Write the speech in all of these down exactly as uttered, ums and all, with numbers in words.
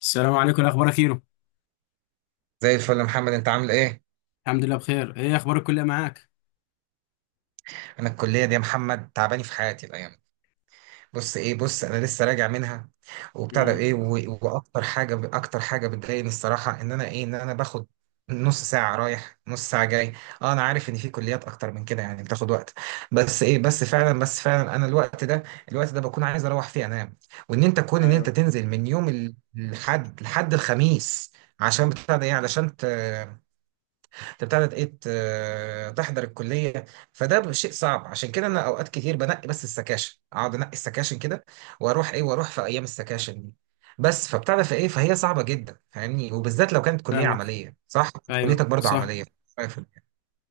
السلام عليكم، إيه اخبارك كيرو؟ زي الفل يا محمد انت عامل ايه؟ الحمد لله بخير. ايه اخبار الكليه معاك؟ انا الكليه دي يا محمد تعباني في حياتي الايام دي. بص ايه بص انا لسه راجع منها وبتاع ده امم. ايه و- واكتر حاجه اكتر حاجه بتضايقني الصراحه ان انا ايه ان انا باخد نص ساعه رايح نص ساعه جاي. اه انا عارف ان في كليات اكتر من كده يعني بتاخد وقت، بس ايه بس فعلا بس فعلا انا الوقت ده الوقت ده بكون عايز اروح فيه انام، وان انت كون ان انت ايوه. تنزل من يوم ال- الحد لحد الخميس عشان بتاع ده ايه علشان ت... انت بتاعت ايه ت- تحضر الكليه. فده شيء صعب، عشان كده انا اوقات كتير بنقي بس السكاشن، اقعد انقي السكاشن كده واروح ايه واروح في ايام السكاشن دي. بس فبتاع في ايه فهي صعبه جدا فاهمني، وبالذات لو كانت كليه فاهمك. عمليه، صح؟ ايوه كليتك برضو صح. عمليه.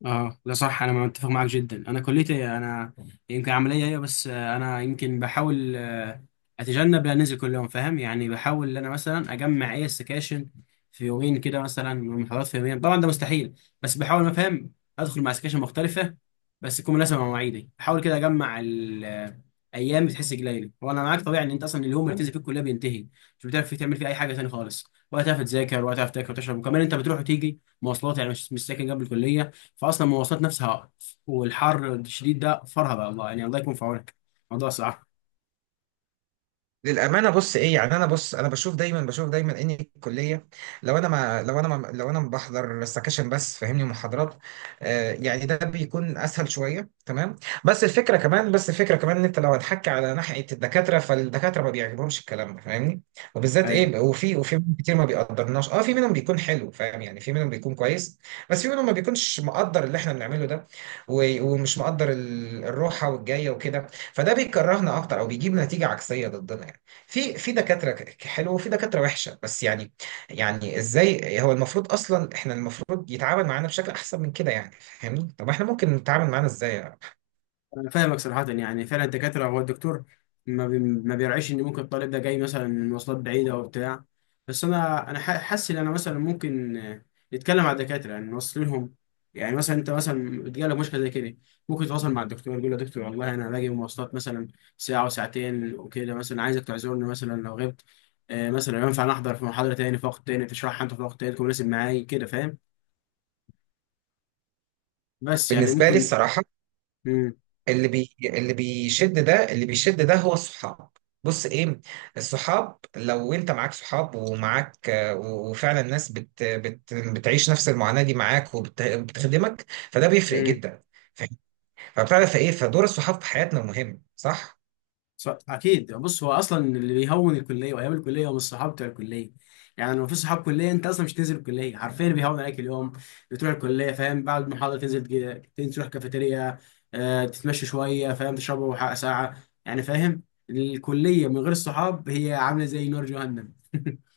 اه لا صح، انا متفق معاك جدا. انا كليتي انا يمكن عمليه هي، بس آه، انا يمكن بحاول، آه، اتجنب ان انزل كل يوم، فاهم يعني. بحاول ان انا مثلا اجمع اي سكاشن في يومين كده، مثلا محاضرات في يومين، طبعا ده مستحيل، بس بحاول. أنا فاهم ادخل مع سكاشن مختلفه، بس تكون مناسبه مع مواعيدي. بحاول كده اجمع الايام بتحس قليله. وانا معاك، طبيعي ان انت اصلا اليوم اللي بتنزل فيه الكليه بينتهي، مش بتعرف فيه تعمل فيه اي حاجه تاني خالص، ولا تعرف تذاكر، ولا تعرف تاكل وتشرب. وكمان انت بتروح وتيجي مواصلات، يعني مش مش ساكن جنب الكليه، فاصلا المواصلات نفسها والحر الشديد ده فرهضه. الله يعني، الله يكون في عونك. موضوع صعب. للامانه بص ايه يعني انا بص انا بشوف دايما بشوف دايما ان الكليه لو انا ما لو انا ما لو انا ما بحضر سكاشن بس فاهمني محاضرات، آه يعني ده بيكون اسهل شويه تمام. بس الفكره كمان بس الفكره كمان ان انت لو هتحكي على ناحيه الدكاتره فالدكاتره ما بيعجبهمش الكلام ده فاهمني. وبالذات ايوه. ايه وفي وفي منهم كتير ما بيقدرناش، اه في منهم بيكون حلو فاهم يعني، في منهم بيكون كويس، بس في منهم ما بيكونش مقدر اللي احنا بنعمله ده، و- ومش مقدر ال- الروحه والجايه وكده، فده بيكرهنا اكتر او بيجيب نتيجه عكسيه ضدنا يعني. في في دكاترة ك- حلوة وفي دكاترة وحشة بس يعني، يعني ازاي هو المفروض اصلا احنا المفروض يتعامل معانا بشكل احسن من كده يعني فاهمني. طب احنا ممكن نتعامل معانا ازاي يعني؟ أنا فاهمك صراحة. يعني فعلا الدكاترة، هو الدكتور ما, بي... ما بيرعيش إن ممكن الطالب ده جاي مثلا من مواصلات بعيدة أو بتاع. بس أنا أنا ح- حاسس إن أنا مثلا ممكن، آه، نتكلم مع الدكاترة يعني نوصل لهم. يعني مثلا أنت مثلا بتجيلك مشكلة زي كده، ممكن تتواصل مع الدكتور، يقول له يا دكتور والله أنا باجي من مواصلات مثلا ساعة وساعتين وكده، مثلا عايزك تعذرني مثلا لو غبت. آه، مثلا ينفع أنا أحضر في محاضرة تاني في وقت تاني، تشرحها أنت في وقت تاني تكون مناسب معايا كده، فاهم. بس يعني بالنسبة لي ممكن. الصراحة، مم. اللي بي اللي بيشد ده اللي بيشد ده هو الصحاب. بص ايه، الصحاب لو انت معاك صحاب ومعاك آه، و- وفعلا الناس بت بت بتعيش نفس المعاناة دي معاك وبتخدمك، فده بيفرق جدا، فاهم؟ فبتعرف ايه فدور الصحاب في حياتنا مهم، صح؟ ص- اكيد. بص هو اصلا اللي بيهون الكليه وايام الكليه هم الصحاب بتوع الكليه. يعني لو في صحاب كليه انت اصلا مش تنزل الكليه حرفيا، اللي بيهون عليك اليوم بتروح الكليه، فاهم، بعد المحاضره تنزل كده، تنزل تروح كافيتيريا، آه، تتمشى شويه فاهم، تشربوا حق ساعه يعني فاهم. الكليه من غير الصحاب هي عامله زي نار جهنم.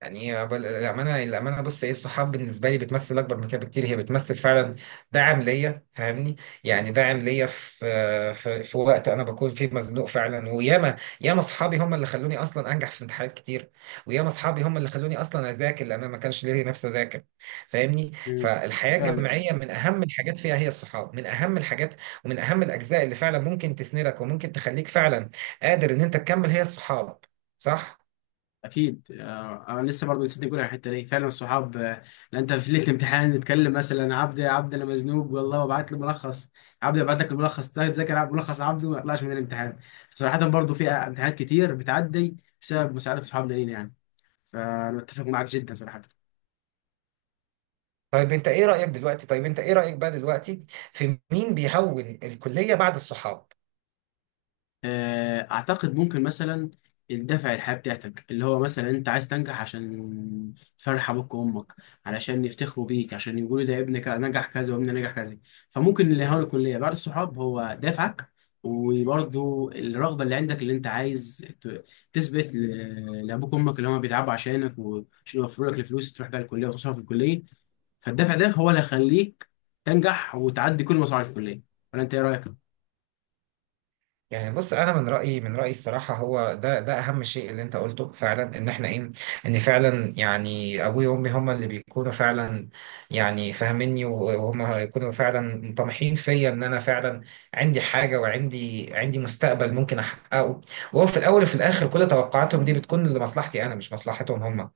يعني هي بل- الأمانة الأمانة بص إيه، الصحاب بالنسبة لي بتمثل أكبر من كده بكتير، هي بتمثل فعلا دعم ليا فاهمني. يعني دعم ليا في في, في وقت أنا بكون فيه مزنوق فعلا، وياما ياما أصحابي هم اللي خلوني أصلا أنجح في امتحانات كتير، وياما أصحابي هم اللي خلوني أصلا أذاكر لأن أنا ما كانش ليا نفسي أذاكر فاهمني. مم. فالحياة فاهمك. الجامعية من أهم الحاجات فيها هي الصحاب، من أهم الحاجات ومن أهم الأجزاء اللي فعلا ممكن تسندك وممكن تخليك فعلا قادر إن أنت تكمل هي الصحاب، صح؟ اكيد آه، انا لسه برضه نسيت نقول على الحته دي. فعلا الصحاب، آه، لأن انت في ليله الامتحان نتكلم مثلا، عبد عبد انا مزنوق والله، وابعت له ملخص، عبد ابعت لك الملخص ده، تذاكر عبد- ملخص عبد وما يطلعش من الامتحان. صراحه برضه في امتحانات كتير بتعدي بسبب مساعده صحابنا لينا يعني. فانا متفق معاك جدا صراحه. طيب انت ايه رأيك دلوقتي، طيب انت ايه رأيك بقى دلوقتي في مين بيهون الكلية بعد الصحاب؟ آه، اعتقد ممكن مثلا الدافع، الحياة بتاعتك، اللي هو مثلا انت عايز تنجح عشان تفرح ابوك وامك، علشان يفتخروا بيك، عشان يقولوا ده ابنك نجح كذا وابني نجح كذا. فممكن اللي هو الكلية بعد الصحاب هو دافعك. وبرضه الرغبة اللي عندك، اللي انت عايز ت- تثبت ل- لابوك وامك اللي هم بيتعبوا عشانك، وعشان يوفروا لك الفلوس تروح بقى الكلية وتصرف في الكلية. فالدافع ده هو اللي هيخليك تنجح وتعدي كل مصاعب الكلية. ولا انت ايه رأيك؟ يعني بص انا من رايي من رايي الصراحه هو ده ده اهم شيء اللي انت قلته فعلا ان احنا ايه، ان فعلا يعني ابوي وامي هما اللي بيكونوا فعلا، يعني فاهميني وهم يكونوا فعلا طامحين فيا ان انا فعلا عندي حاجه وعندي عندي مستقبل ممكن احققه. وهو في الاول وفي الاخر كل توقعاتهم دي بتكون لمصلحتي انا مش مصلحتهم هما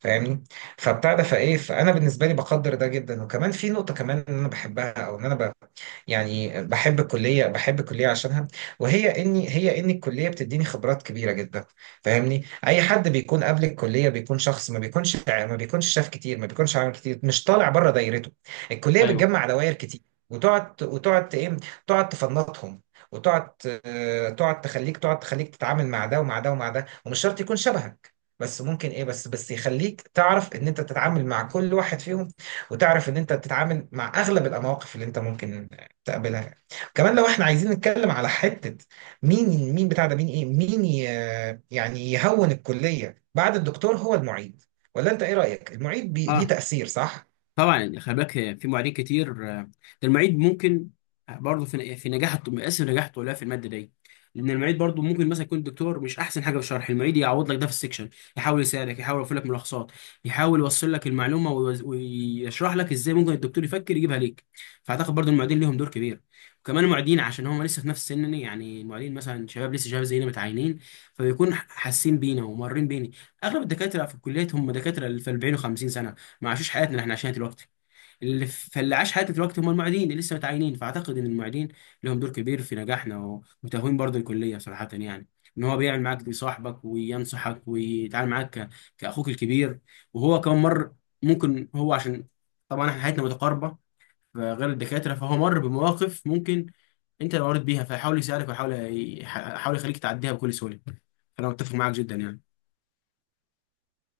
فاهمني. فبتاع ده فايه فانا بالنسبه لي بقدر ده جدا، وكمان في نقطه كمان ان انا بحبها او ان انا ب... يعني بحب الكليه، بحب الكليه عشانها، وهي اني هي ان الكليه بتديني خبرات كبيره جدا فاهمني. اي حد بيكون قبل الكليه بيكون شخص ما بيكونش ما بيكونش شاف كتير، ما بيكونش عامل كتير، مش طالع بره دايرته. الكليه ايوه. بتجمع دواير كتير، وتقعد وتقعد ايه تقعد تفنطهم، وتقعد آه، تقعد تخليك تقعد تخليك تتعامل مع ده ومع ده ومع ده، ومش شرط يكون شبهك، بس ممكن ايه بس بس يخليك تعرف ان انت تتعامل مع كل واحد فيهم، وتعرف ان انت تتعامل مع اغلب المواقف اللي انت ممكن تقابلها. كمان لو احنا عايزين نتكلم على حتة مين مين بتاع ده مين ايه مين ي- يعني يهون الكلية بعد الدكتور هو المعيد، ولا انت ايه رأيك؟ المعيد بي ليه اه تأثير، صح؟ طبعا. يعني خلي بالك، في معيدين كتير. آه، ده المعيد ممكن برضه في في نجاح الط- مقاس نجاح الطلاب في الماده دي. لان المعيد برضه ممكن مثلا يكون الدكتور مش احسن حاجه في الشرح، المعيد يعوض لك ده في السكشن، يحاول يساعدك، يحاول يوفر لك ملخصات، يحاول يوصل لك المعلومه، ويوز- ويشرح لك ازاي ممكن الدكتور يفكر يجيبها ليك. فاعتقد برضه المعيدين ليهم دور كبير. وكمان المعيدين عشان هم لسه في نفس سننا يعني، المعيدين مثلا شباب، لسه شباب زينا متعينين، فبيكون حاسين بينا ومارين بينا. اغلب الدكاتره في الكليات هم دكاتره في أربعين و50 سنه، ما عاشوش حياتنا اللي احنا عايشينها دلوقتي. اللي فاللي عاش حياته دلوقتي هم المعيدين اللي لسه متعينين. فاعتقد ان المعيدين لهم دور كبير في نجاحنا و- وتهوين برضه الكليه صراحه يعني. ان هو بيعمل معاك صاحبك وينصحك ويتعامل معاك ك- كاخوك الكبير. وهو كمان مر، ممكن هو عشان طبعا احنا حياتنا متقاربه غير الدكاتره، فهو مر بمواقف ممكن انت اللي مريت بيها، فيحاول يساعدك ويحاول ي- يحاول يخليك تعديها بكل سهوله. فانا متفق معاك جدا يعني.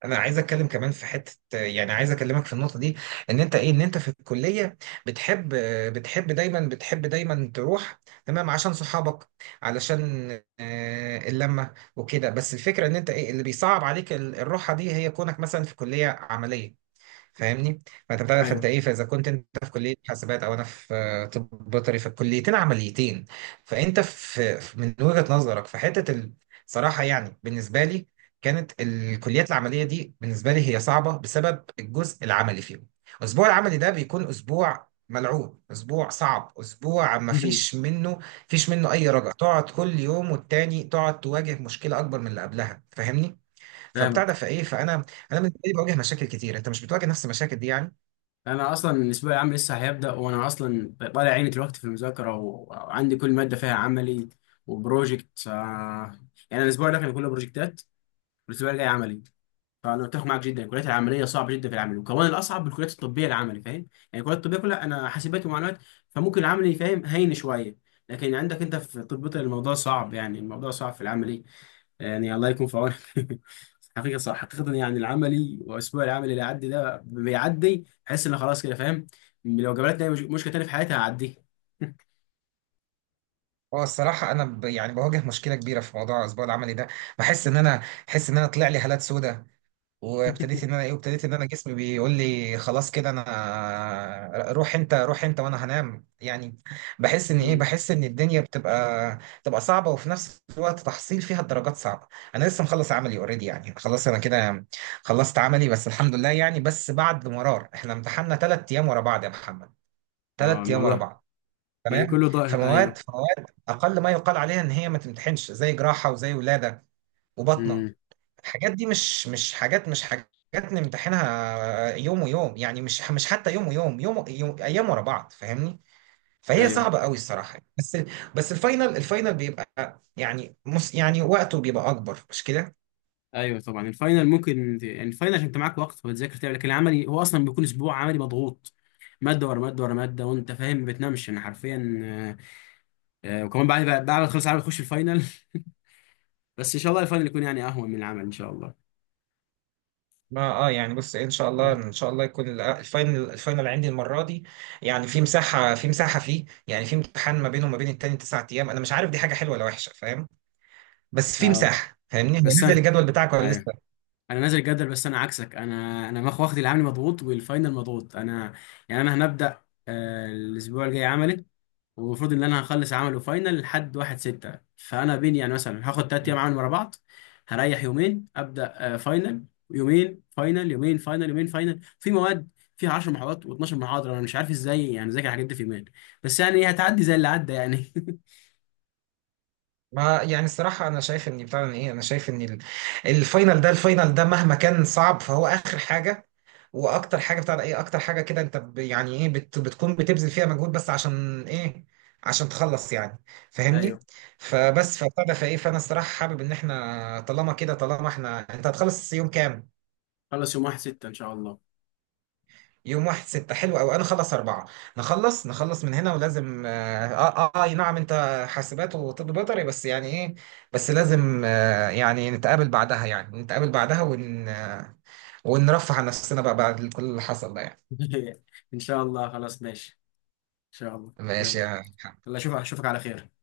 انا عايز اتكلم كمان في حتة يعني عايز اكلمك في النقطة دي، ان انت ايه ان انت في الكلية بتحب بتحب دايما بتحب دايما تروح، تمام، عشان صحابك، علشان آه، اللمة وكده. بس الفكرة ان انت ايه اللي بيصعب عليك ال- الروحة دي هي كونك مثلا في كلية عملية فاهمني. فانت بتعرف فانت ايوه. ايه، فاذا كنت انت في كليه حاسبات او انا في آه، طب بيطري فالكليتين عمليتين. فانت في في- من وجهه نظرك في حته ال- صراحه يعني، بالنسبه لي كانت الكليات العمليه دي بالنسبه لي هي صعبه بسبب الجزء العملي فيهم. الاسبوع العملي ده بيكون اسبوع ملعوب، اسبوع صعب، اسبوع ما فيش منه، فيش منه اي رجع، تقعد كل يوم والتاني تقعد تواجه مشكله اكبر من اللي قبلها فاهمني. فبتاع ده فاهمك. فايه فانا، انا بالنسبه لي بواجه مشاكل كتير، انت مش بتواجه نفس المشاكل دي يعني. انا اصلا الاسبوع العام لسه هيبدا، وانا اصلا طالع عيني دلوقتي في المذاكره، و- وعندي كل ماده فيها عملي وبروجكت. آه، يعني الاسبوع ده كان كله بروجكتات، والاسبوع الجاي عملي. فانا متفق معاك جدا، الكليات العمليه صعبه جدا في العمل، وكمان الاصعب بالكليات الطبيه العملي، فاهم يعني. الكليات الطبيه كلها، انا حاسبات ومعلومات فممكن العملي، فاهم، هين شويه. لكن عندك انت في طب بيطري الموضوع صعب، يعني الموضوع صعب في العملي، يعني الله يكون في عونك. حقيقة صح. حقيقة يعني العملي وأسبوع العمل اللي عدي ده، بيعدي بحس إن خلاص كده فاهم، لو جابلتني أي مش- مشكلة تاني في حياتي هعديه. اه الصراحه انا ب... يعني بواجه مشكله كبيره في موضوع الاسبوع العملي ده، بحس ان انا بحس ان انا طلع لي هالات سودة، وابتديت ان انا ايه وابتديت ان انا جسمي بيقول لي خلاص كده انا روح انت، روح انت وانا هنام يعني. بحس ان ايه مم. بحس ان الدنيا بتبقى بتبقى صعبه وفي نفس الوقت تحصيل فيها الدرجات صعبه. انا لسه مخلص عملي اوريدي يعني، خلاص انا كده خلصت عملي بس الحمد لله يعني، بس بعد مرار احنا امتحنا ثلاث ايام ورا بعض يا محمد، اه ثلاث ايام ورا الموضوع بعض، يعني تمام. كله ضايع. فمواد ايوه. فمواد اقل ما يقال عليها ان هي ما تمتحنش زي جراحه وزي ولاده وبطنه، امم. الحاجات دي مش مش حاجات مش حاجات نمتحنها يوم ويوم يعني، مش مش حتى يوم ويوم، يوم, يوم ايام ورا بعض فاهمني، فهي ايوه. صعبه قوي الصراحه بس. بس الفاينل الفاينل بيبقى يعني مس يعني وقته بيبقى اكبر، مش كده؟ ايوه طبعا الفاينل ممكن، يعني الفاينل عشان انت معاك وقت وتذاكر تعمل. لكن العملي هو اصلا بيكون اسبوع عملي مضغوط، ماده ورا ماده ورا ماده، وانت فاهم ما بتنامش انا حرفيا. آه، آه، وكمان بعد بعد بعد ما تخلص العمل تخش الفاينل. بس ان شاء الله الفاينل يكون يعني اهون من العمل ان شاء الله. ما اه يعني بص ان شاء الله ان شاء الله يكون ال- الفاينل الفاينل عندي المره دي يعني في مساحه في مساحه فيه يعني في امتحان ما بينه وما بين التاني تسع ايام، انا مش عارف دي حاجه حلوه ولا وحشه فاهم، بس في اه مساحه فاهمني. هو بس، نزل الجدول بتاعك ولا ايوه لسه؟ انا نازل الجدول، بس انا عكسك، انا انا ماخ واخد العملي مضغوط والفاينل مضغوط انا. يعني انا هنبدا، آه، الاسبوع الجاي عملي، والمفروض ان انا هخلص عمل وفاينل لحد واحد ستة. فانا بين يعني مثلا هاخد تلات ايام عمل ورا بعض، هريح يومين، ابدا آه، فاينل، يومين فاينل، يومين فاينل، يومين فاينل، في مواد فيها 10 محاضرات و12 محاضره، انا مش عارف ازاي يعني ذاكر الحاجات دي في يومين. بس يعني إيه، هتعدي زي اللي عدى يعني. ما يعني الصراحة أنا شايف إن بتاع إن إيه أنا شايف إن ال- الفاينل ده الفاينل ده مهما كان صعب فهو آخر حاجة، وأكتر حاجة بتاع ده إيه أكتر حاجة كده أنت ب- يعني إيه بت بتكون بتبذل فيها مجهود بس عشان إيه؟ عشان تخلص يعني فاهمني. ايوه فبس فبتاع ده فإيه فأنا الصراحة حابب إن إحنا طالما كده طالما إحنا أنت هتخلص يوم كام؟ خلص يوم واحد من ستة ان شاء الله. يوم واحد ستة، حلو أوي، أنا خلص أربعة. نخلص نخلص من هنا، ولازم آه آه, آه أي نعم أنت حاسبات وطب بيطري بس يعني إيه، بس لازم آه يعني نتقابل بعدها يعني نتقابل بعدها ون آه ونرفه عن نفسنا بقى بعد كل اللي حصل ده يعني. ان شاء الله. خلاص ماشي ان شاء الله. ماشي يلا، يا الله اشوفك، اشوفك على خير.